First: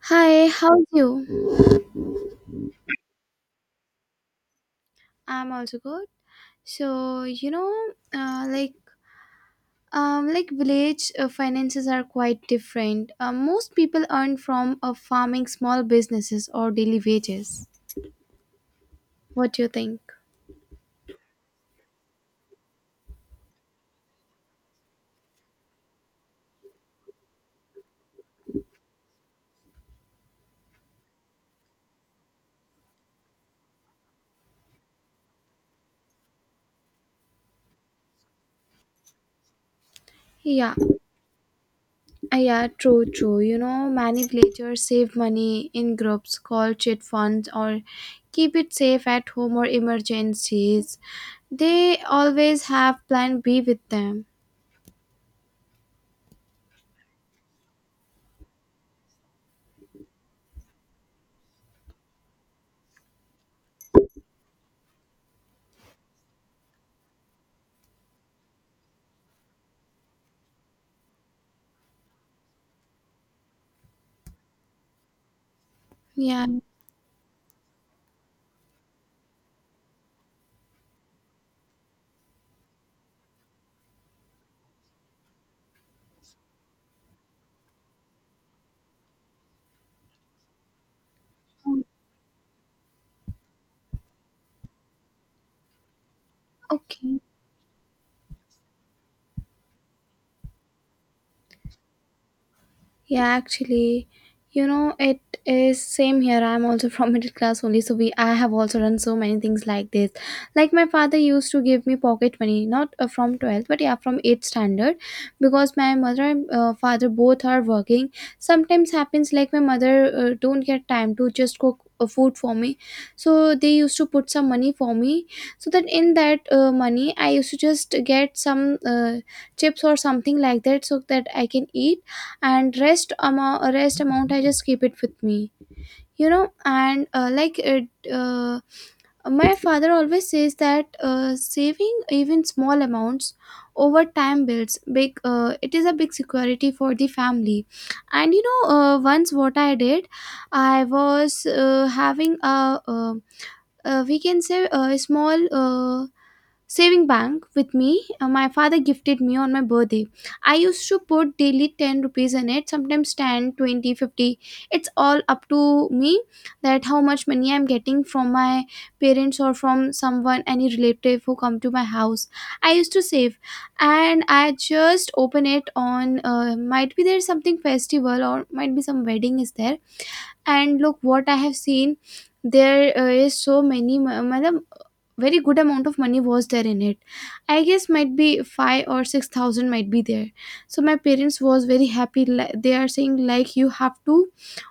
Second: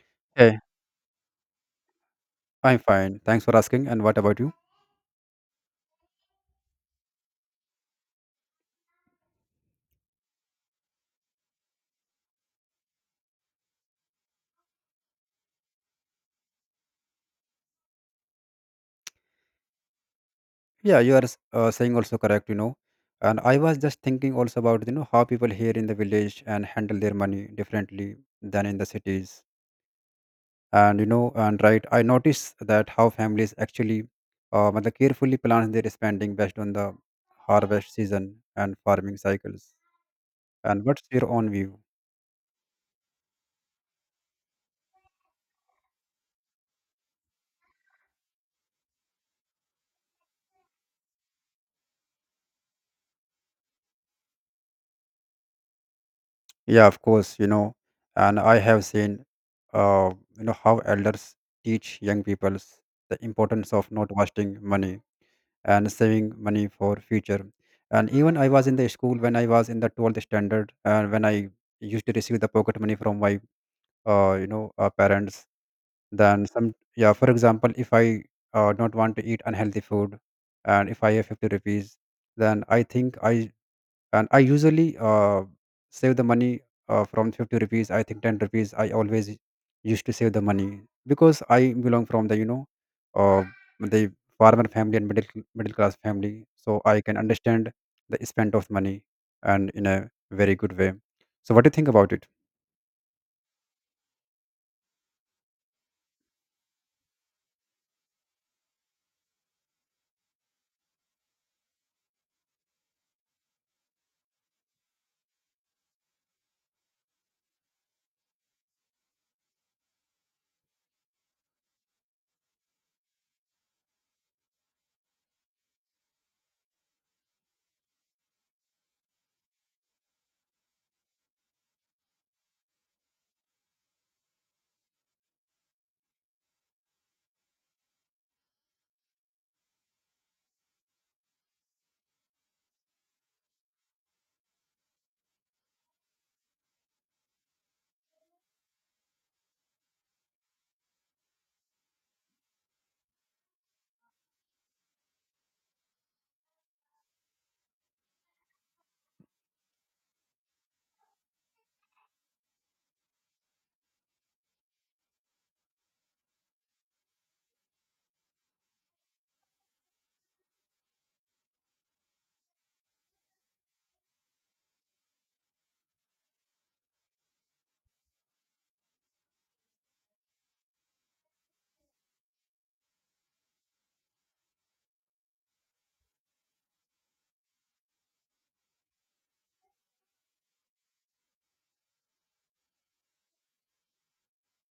Hi, Hey, how's you? I'm fine. Thanks for asking. And what about you? I'm also good. So, you know, uh, like village finances are quite different. Most people earn from farming, small businesses or daily wages. What do you think? Yeah, you are saying also correct, you know. And I was just thinking also about, you know, how people here in the village and handle their money differently than in the cities. And, you know, and right, I noticed that how families actually matlab carefully plan their spending based on the harvest season and farming cycles. Yeah, And what's your own view? Yeah, true. You know, many villagers save money in groups called chit funds or keep it safe at home or emergencies. They always have plan B with them. Yeah, of course, you know, and I have seen, uh, you know, how elders teach young peoples the importance of not wasting money and saving money for future. And even I was in the school when I was in the 12th standard, and when I used to receive the pocket money from my, parents. Then Yeah. some, yeah, for example, if I don't want to eat unhealthy food, and if I have 50 rupees, then I think I and I usually save the money from 50 rupees I think 10 rupees I always used to save the money because I belong from the, you know, uh, the farmer family and middle class family, so I can Okay. understand the spend of money and in a very good way. So what do you think about it? Yeah, actually, you know, it is same here. I'm also from middle class only, so we I have also done so many things like this. Like my father used to give me pocket money, not from 12th, but yeah, from 8th standard, because my mother and father both are working. Sometimes happens like my mother don't get time to just cook food for me, so they used to put some money for me, so that in that money I used to just get some chips or something like that, so that I can eat, and rest amount I just keep it with me. You know, and like it my father always says that saving even small amounts over time builds big it is a big security for the family. And you know, once what I did, I was having a, we can say, a small saving bank with me. My father gifted me on my birthday. I used to put daily 10 rupees in it, sometimes 10, 20, 50. It's all up to me, that how much money I'm getting from my parents or from someone, any relative who come to my house, I used to save. And I just open it on might be there's something festival or might be some wedding is there. And look what I have seen, there is so many very good amount of money was there in it. I guess might be 5 or 6,000 might be there. So my parents was very happy, they are saying like you have to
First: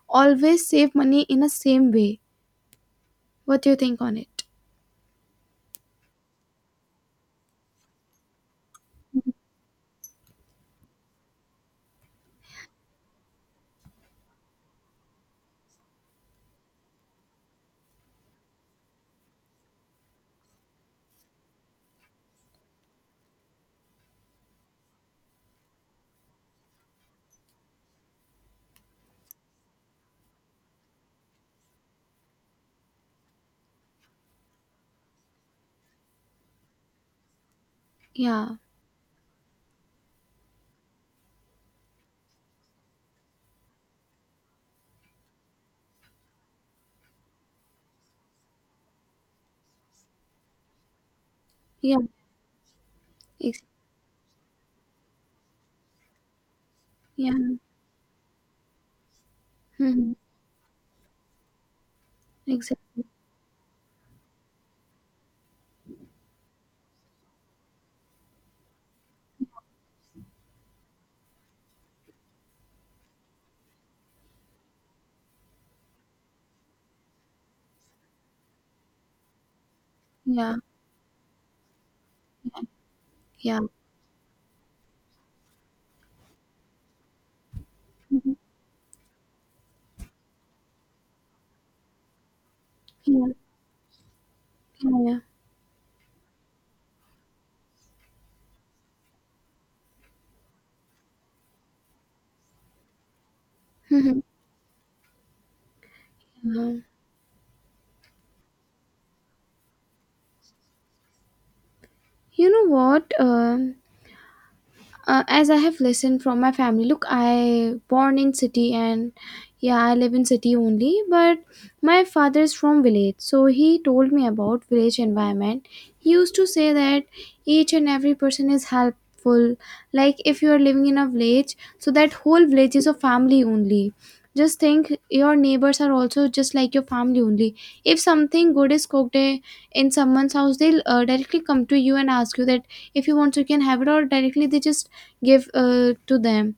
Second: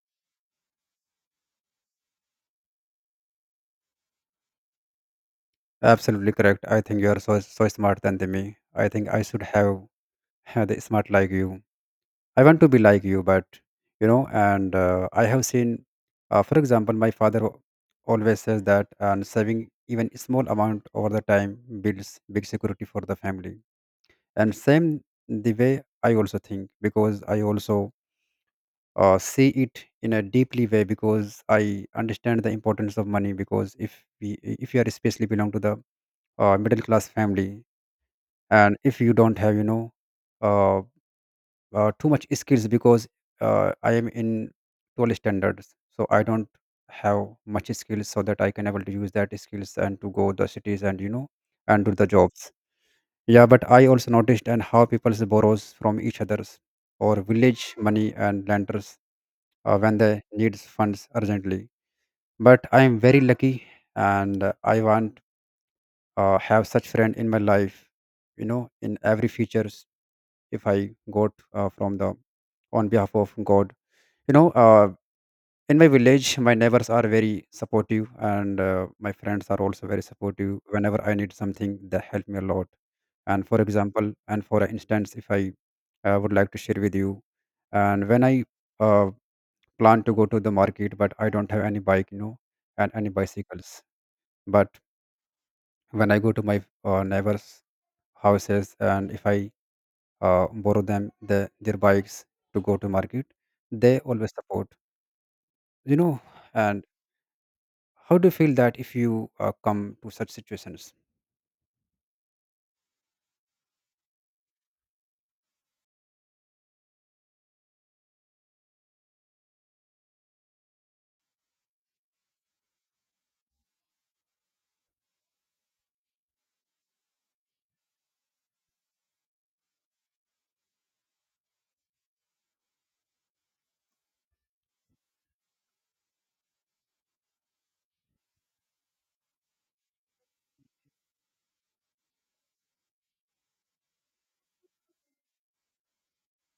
always save money in a same way. What do you think on it? Absolutely correct. I think you are so smart than the me. I think I should have had the smart like you. I want to be like you, but you know, and I have seen, for example, my father always says that, and saving even small amount over the time builds big security for the family. And same the way I also think because I also see it in a deeply way because I understand the importance of money because if you are especially belong to the middle class family. yeah And if you don't have, you know, uh, too much skills because I am in 12 standards. So I don't have much skills so that I can able to use that skills and to go the cities and, you know, and do yeah the jobs. Yeah, ex- but I also noticed and how people borrows from each others or yeah village money and lenders when Mhm. they needs funds urgently. But I am Exactly. very lucky, and I want have such friend in my life. You know, in every features if I got from the on behalf of God, you know, in my village my neighbors are very supportive and my friends are also very supportive yeah whenever I need something they help me a lot. And for yeah example and for instance if I would like to share with you, and when I Mhm. uh, plan to go to the market but I don't have any bike, you know, and any yeah bicycles, but yeah, yeah. when I go to my neighbors houses, and if I borrow them the, their bikes to go to market, they Mhm. always support, you know. Yeah. And how do you feel that if you come to such situations? You know what? As I have listened from my family, look, I born in city, and yeah, I live in city only, but my father is from village, so he told me about village environment. He used to say that each and every person is helpful. Like if you are living in a village, so that whole village is a family only. Just think your neighbors are also just like your family only. If something good is cooked, in someone's house, they'll directly come to you and ask you that, if you want, you can have it, or directly they just give to them.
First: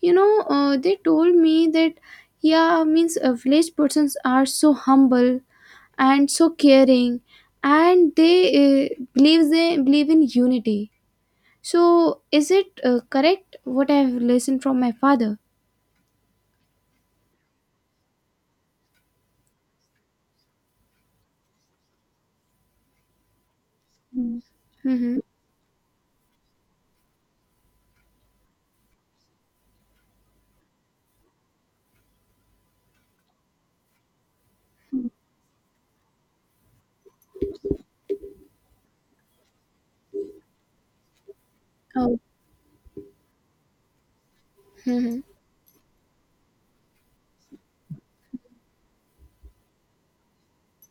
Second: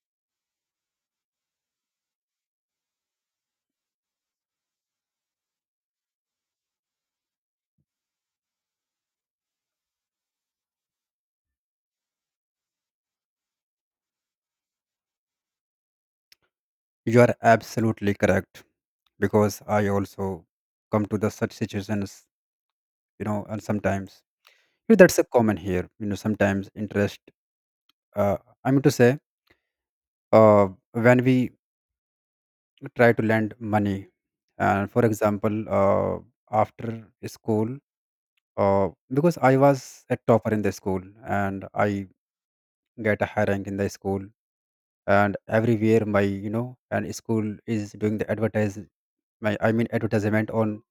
You know, they told me that yeah means village persons are so humble and so caring, and they uh, believe they believe in unity. So is it correct, what I have listened from my father? You are absolutely correct because I also come to the such situations, you know, and sometimes you know, that's Mm-hmm. a common here. You know, sometimes interest. Uh, I mean to say, uh, when we try to lend money, and for example, after school, uh, because I was a topper in the school and I Oh. get a high rank in the school, Mm-hmm. and everywhere my, you know, and school is doing the advertise, my advertisement on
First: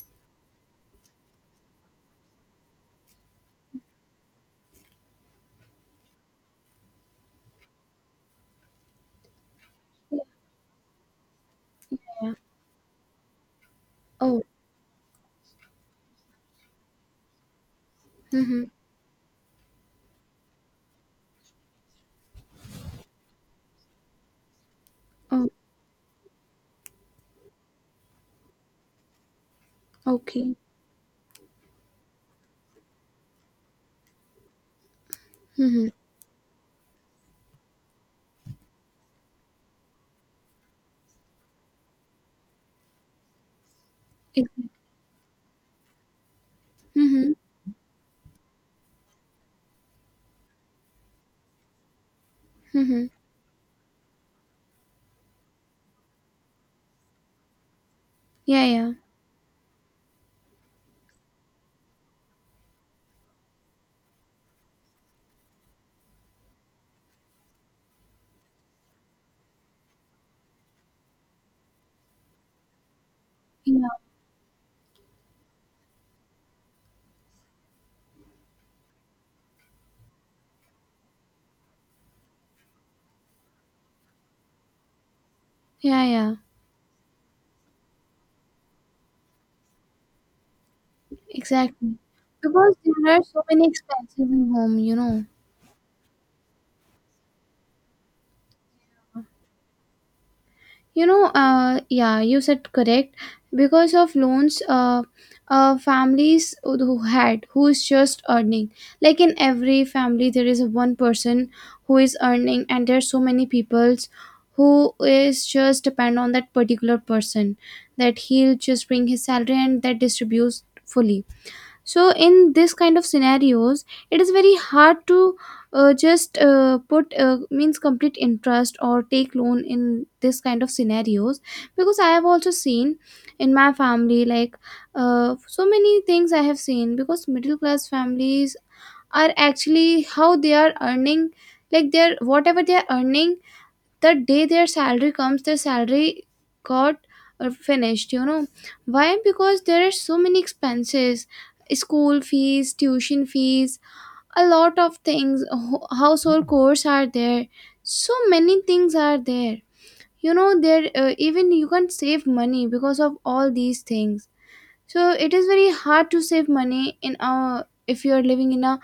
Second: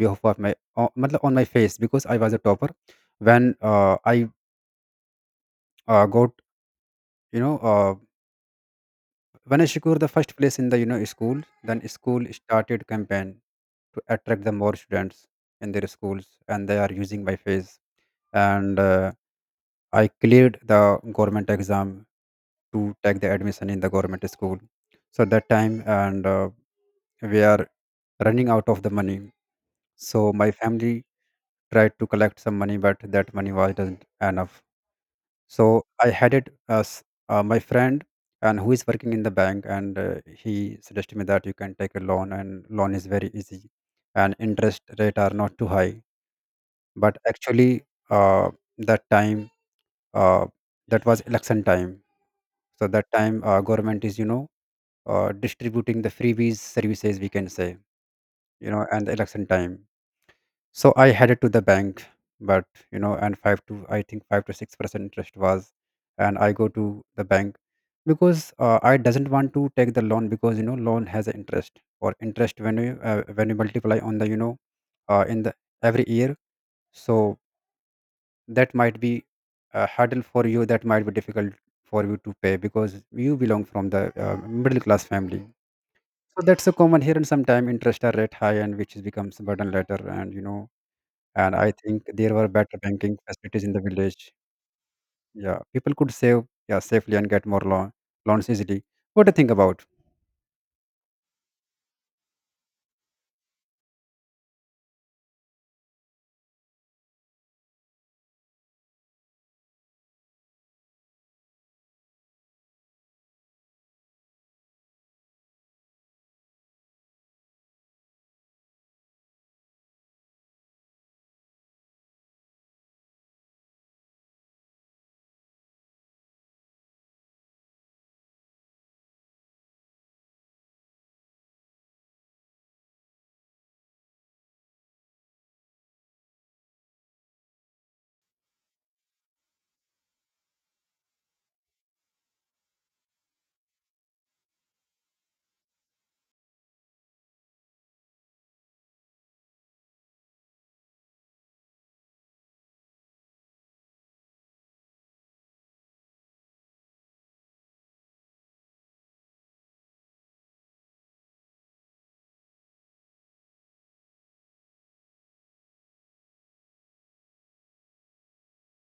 behalf of my matlab on my face because I was a topper. When I got, you know, when I secured the first place in the, you know, school, then school Yeah. started campaign to attract Oh. the more students in their schools, and they are using my face. Mm-hmm. And I cleared the government exam to take the admission in the government school. So that Oh. time and we are running out of the money, so my Okay. family tried to collect some money, but that money wasn't enough. So Mm-hmm. I had it as my friend and who is working in the bank, and he suggested me that you can take a loan, and loan is very easy, and interest rate are not too high. But Mm-hmm. actually, uh, that time uh, that was election time, so that Mm-hmm. time government is, you know, distributing the freebies services we can say, Yeah. you know, Yeah. and the election time. So I headed to the bank, but you know, and five to I think 5 to 6% interest was, and I go to the bank because I doesn't want to take the loan because you know loan has an interest or interest when you Yeah. multiply on the, you know, in the every year, so that might be a hurdle for you. That might be difficult for you to pay because you belong from the middle class family. Yeah. Yeah. So that's a common here, and sometime interest are rate high, and which is becomes a burden later, and you know, and I Exactly. think there were Because better there banking are so facilities many in the expenses village. in home, you know. Yeah, people could save, yeah, safely and get more loan loans easily. What do you think about? Yeah, you said correct. Because of loans, families who had, who is just earning, like in every family there is one person who is earning, and there are so many peoples who is just depend on that particular person, that he'll just bring his salary and that distributes fully. So in this kind of scenarios, it is very hard to just put means complete interest or take loan in this kind of scenarios, because I have also seen in my family. Like so many things I have seen, because middle class families are actually how they are earning. Like they're whatever they are earning, the day their salary comes, their salary got finished, you know. Why? Because there are so many expenses: school fees, tuition fees, a lot of things, household chores are there, so many things are there. You know, there even you can save money because of all these things. So it is very hard to save money in our, if you are living in a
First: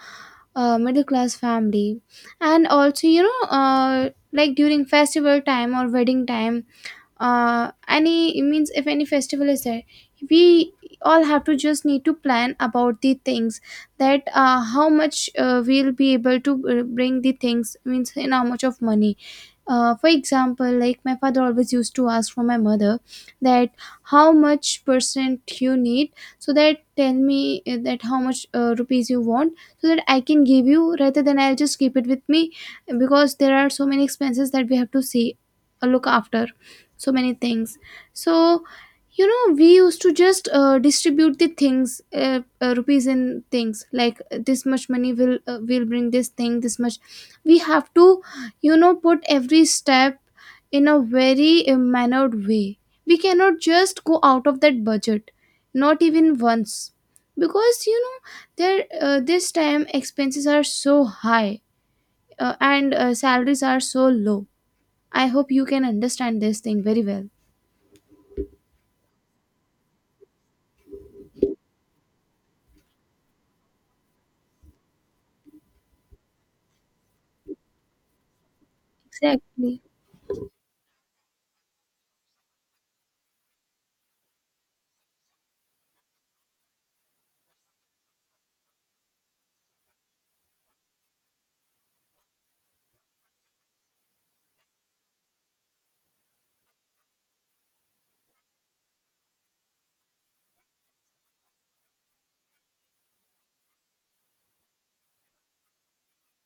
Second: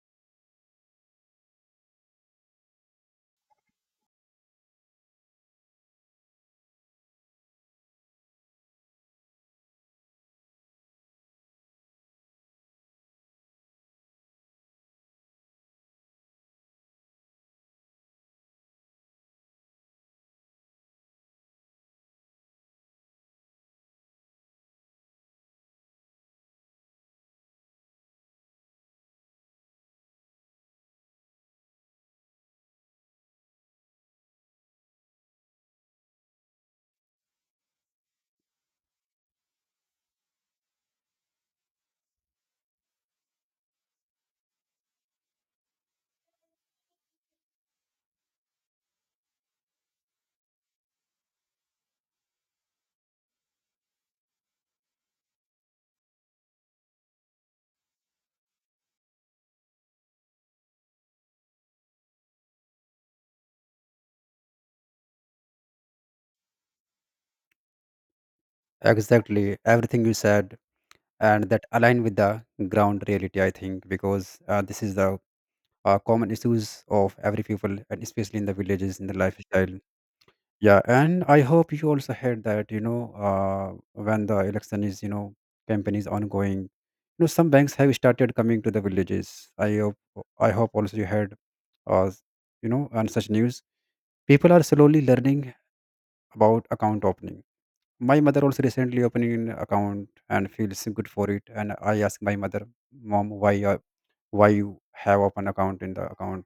middle class family. And also you know, like during festival time or wedding time, any, it means if any festival is there, we all have to just need to plan about the things, that how much we'll be able to bring the things, means in how much of money. For example, like my father always used to ask from my mother that how much percent you need, so that tell me that how much rupees you want, so that I can give you, rather than I'll just keep it with me. Because there are so many expenses that we have to see, look after, so many things. So you know, we used to just distribute the things, rupees in things, like this much money will bring this thing, this much we have to, you know, put every step in a very mannered way. We cannot just go out of that budget, not even once. Because you know, there this time expenses are so high, and salaries are so low. I hope you can understand this thing very well. Exactly, everything you said, and that align with the ground reality. I think because this is the common issues of every people, and especially in the villages in the lifestyle. Exactly. Yeah, and I hope you also heard that, you know, when the election is, you know, campaign is ongoing, you know, some banks have started coming to the villages. I hope also you heard, uh, you know, on such news. People are slowly learning about account opening. My mother also recently opening an account and feels good for it. And I asked my mother, Mom, why you have open account in the account?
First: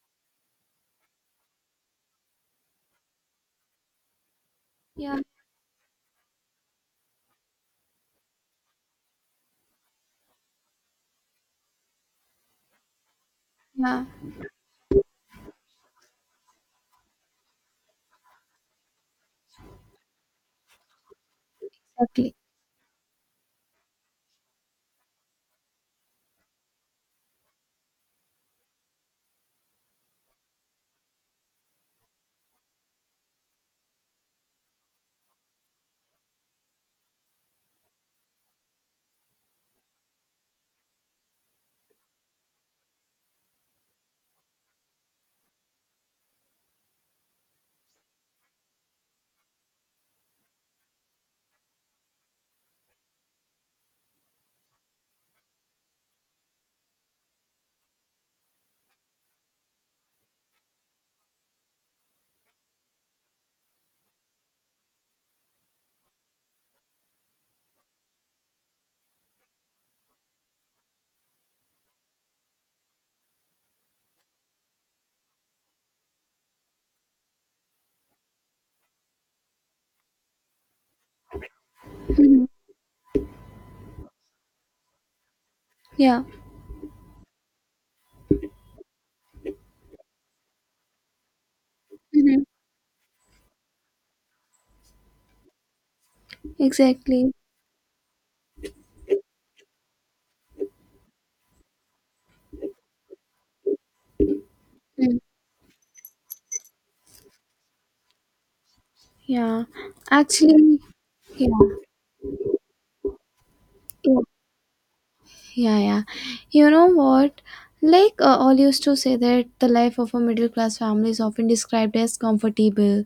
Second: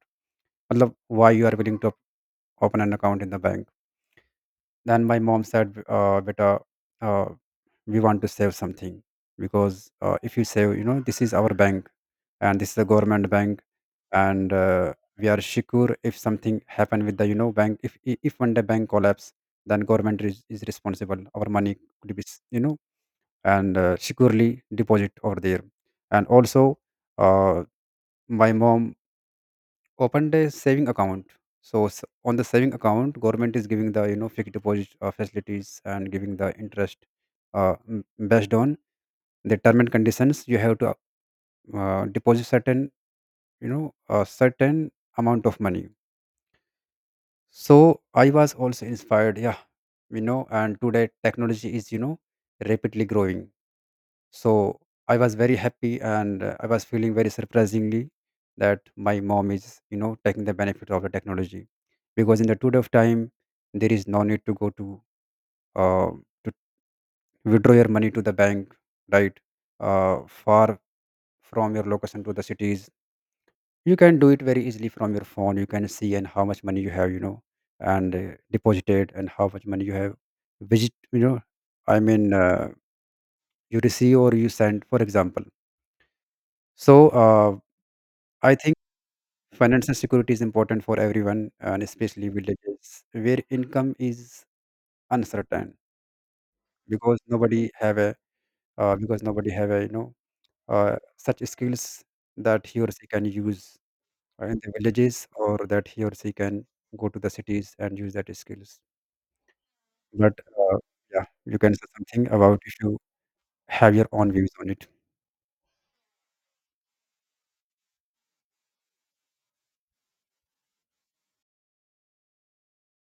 Matlab, why you are willing to open an account in the bank? Then Yeah, my mom said, "Beta, uh, we want to save something because if you save, you know, this is our bank, and this is a government bank, yeah, and we are secure if something happen with the, you know, bank. If one day bank collapse, then government is responsible. Our money could be, exactly. You know, and securely deposit over there, and also." Uh, my mom opened a saving account, so on the saving account government is giving the, you know, fixed deposit facilities and giving the interest uh, m- based on the term and conditions. You have to deposit certain, you know, a certain amount of money. So I was also inspired, yeah, you know, and today technology is, you know, rapidly growing. So I was very happy and I was feeling very surprisingly that my mom is, you know, taking the benefit of the technology because in the period of time there is no need to go to uh, to withdraw your money to the bank, right? Far from your location to the cities, you can do it very easily from your phone. You can see and how much money you have, you know, and deposited and how much money you have, visit, you know, I mean, Mhm. You receive or you send, for example. Yeah, So I think financial security is important for everyone, and especially mhm. villages where income is uncertain because Exactly. nobody have a because nobody have a, you know, such skills that he or she can use in the Mm. villages or that he or she can go to the cities and use that skills. Yeah, But uh, actually, yeah, yeah, you can say something about if you have your yeah, own views on it. Yeah. You know what? Like, all used to say that the life of a middle class family is often described as comfortable,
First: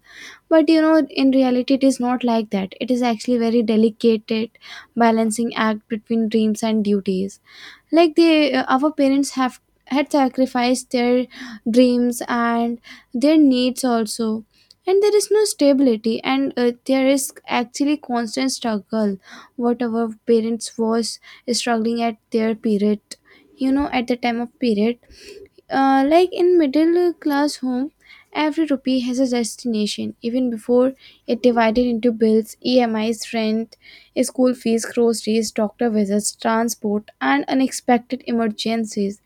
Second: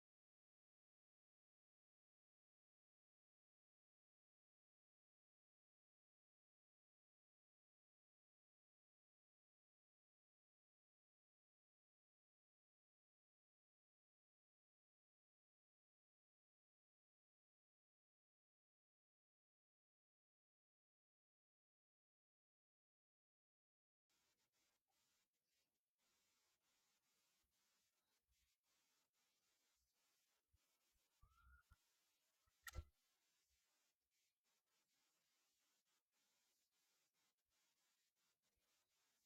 but you know, in reality, it is not like that. It is actually very delicate balancing act between dreams and duties. Like they our parents have had sacrificed their dreams and their needs also, and there is no stability, and there is actually constant struggle what our parents was struggling at their period, you know, at the time of period. Like in middle class home, every rupee has a destination even before it divided into bills, EMIs, rent, school fees, groceries, doctor visits, transport, and unexpected emergencies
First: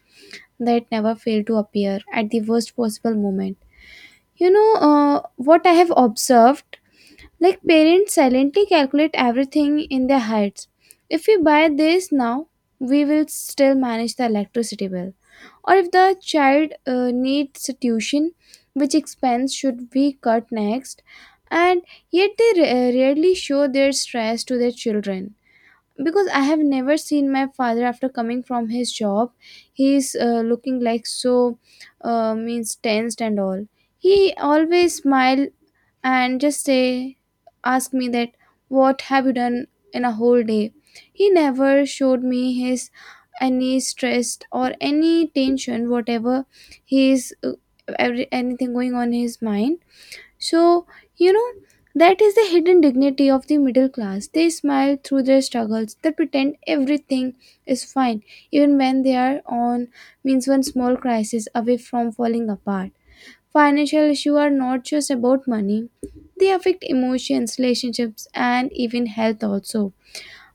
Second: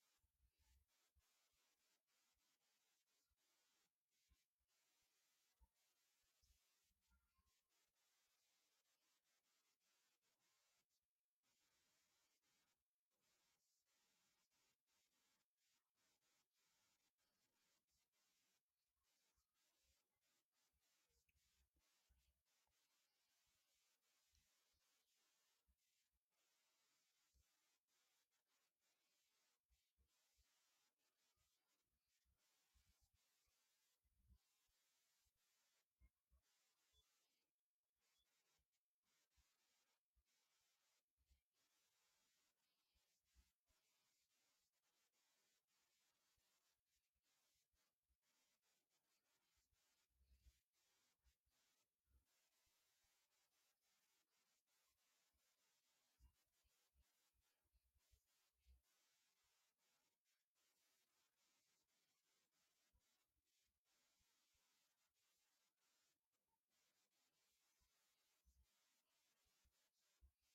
that never fail to appear at the worst possible moment. You know, what I have observed? Like parents silently calculate everything in their heads. If we buy this now, we will still manage the electricity bill, or if the child needs tuition, which expense should be cut next? And yet they rarely show their stress to their children, because I have never seen my father after coming from his job, he's looking like so means tensed and all. He always smile and just say, ask me that what have you done in a whole day. He never showed me his any stress or any tension, whatever his anything going on in his mind. So you know, that is the hidden dignity of the middle class. They smile through their struggles, they pretend everything is fine even when they are on, means, one small crisis away from falling apart. Financial issues are not just about money, they affect emotions, relationships, and even health also.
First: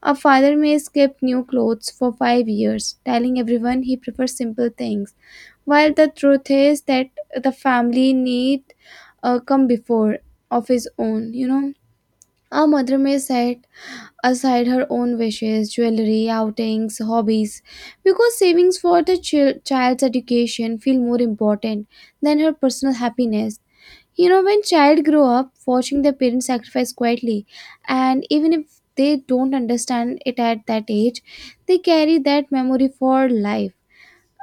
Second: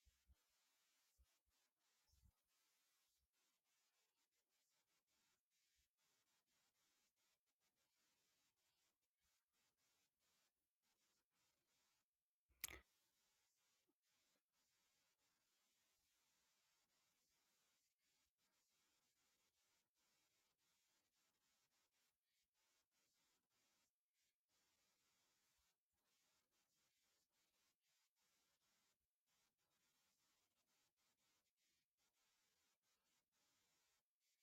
A father may skip new clothes for 5 years, telling everyone he prefers simple things, while the truth is that the family need come before of his own, you know. A mother may set aside her own wishes, jewelry, outings, hobbies, because savings for the child's education feel more important than her personal happiness. You know, when child grow up watching their parents sacrifice quietly, and even if they don't understand it at that age, they carry that memory for life.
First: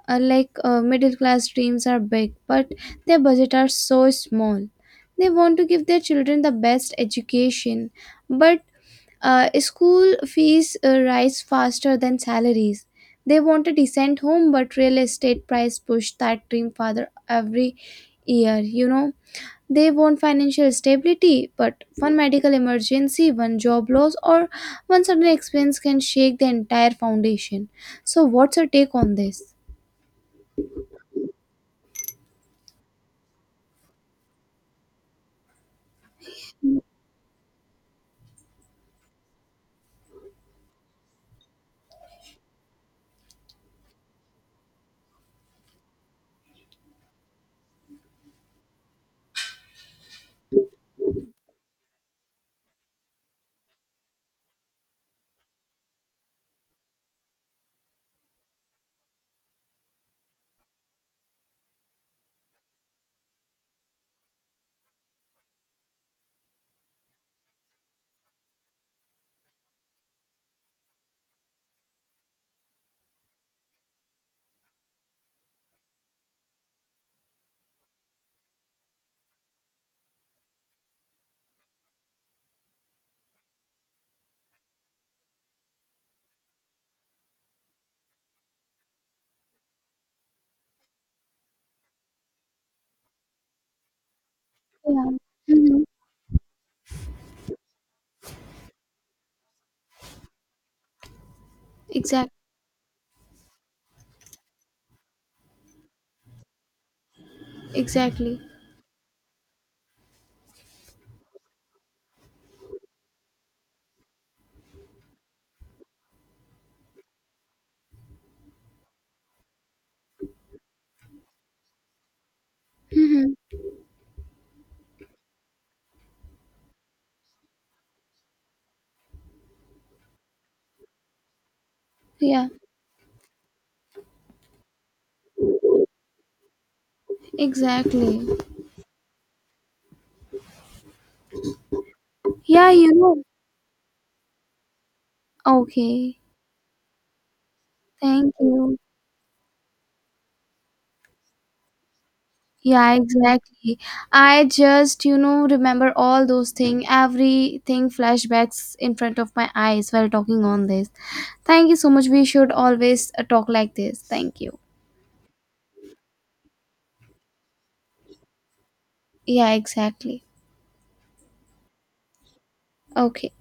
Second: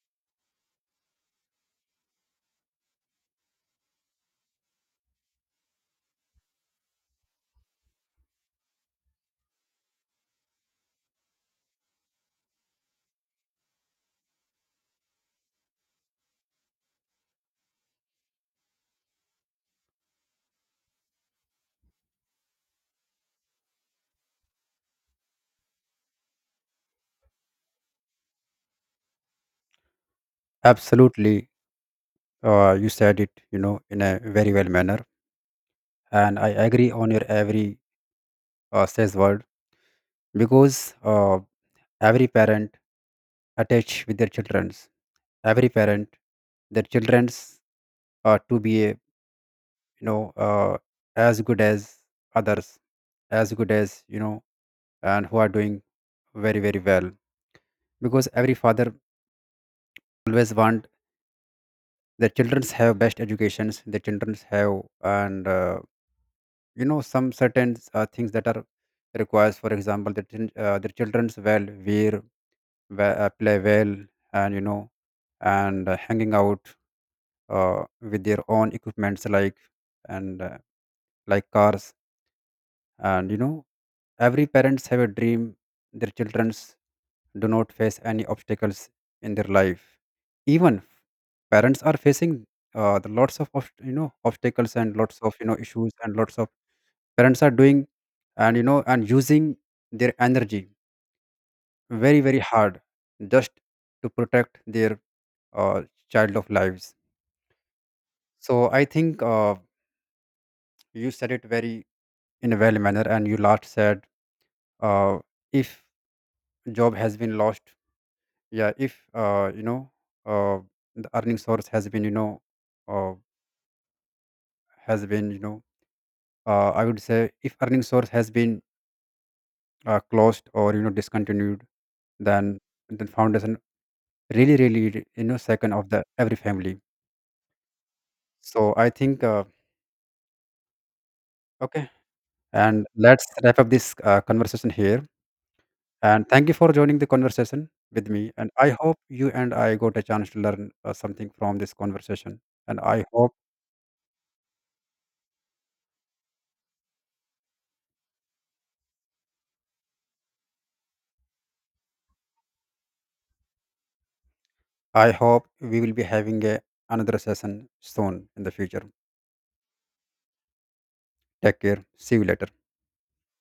Unlike middle class dreams are big, but their budget are so small. They want to give their children the best education, but school fees rise faster than salaries. They want a decent home, but real estate price push that dream farther every year. You know, they want financial stability, but one medical emergency, one job loss, or one sudden expense can shake the entire foundation. So, what's your take on this? Absolutely, you said it, you know, in a very well manner, and I agree on your every says word because every parent attached with their children's, every parent their children's to be a, you know, as good as others, as good as, you know, and who are doing very well, because every father always want their children's have best educations, their children's have, and you know, some certain things that are requires, for example the children's well wear, play well, and you know, and hanging out with their own equipments, like, and like cars, and you know, every parents have a dream their childrens do not face any obstacles in their life, even parents are facing the lots of you know obstacles and Yeah. lots of, you know, Mm-hmm. issues and lots of parents are doing and, you know, and using their energy very Exactly. very hard just to protect their uh, child of lives. Exactly. So I think you said it very in a well manner, and you last said uh, if job has been lost, yeah, if you know uh, the earning source has been, you know, uh, Mm-hmm. has been you know I would say if earning source has been closed or, you know, discontinued, then Yeah. the foundation really you know second of the every family. Exactly. So I think okay, Yeah. and You know. let's wrap up this conversation here. Okay. And thank you for joining the conversation with me. Thank And I you. hope you and I got a chance to learn something from this conversation. And Yeah, exactly. I just, you know, remember all those things, everything flashbacks in front of my eyes while talking on this. Thank you so much. We should always talk like this. Thank you. I hope we will be having a, another session soon in the future. Yeah, exactly. Take care. See you later. Okay.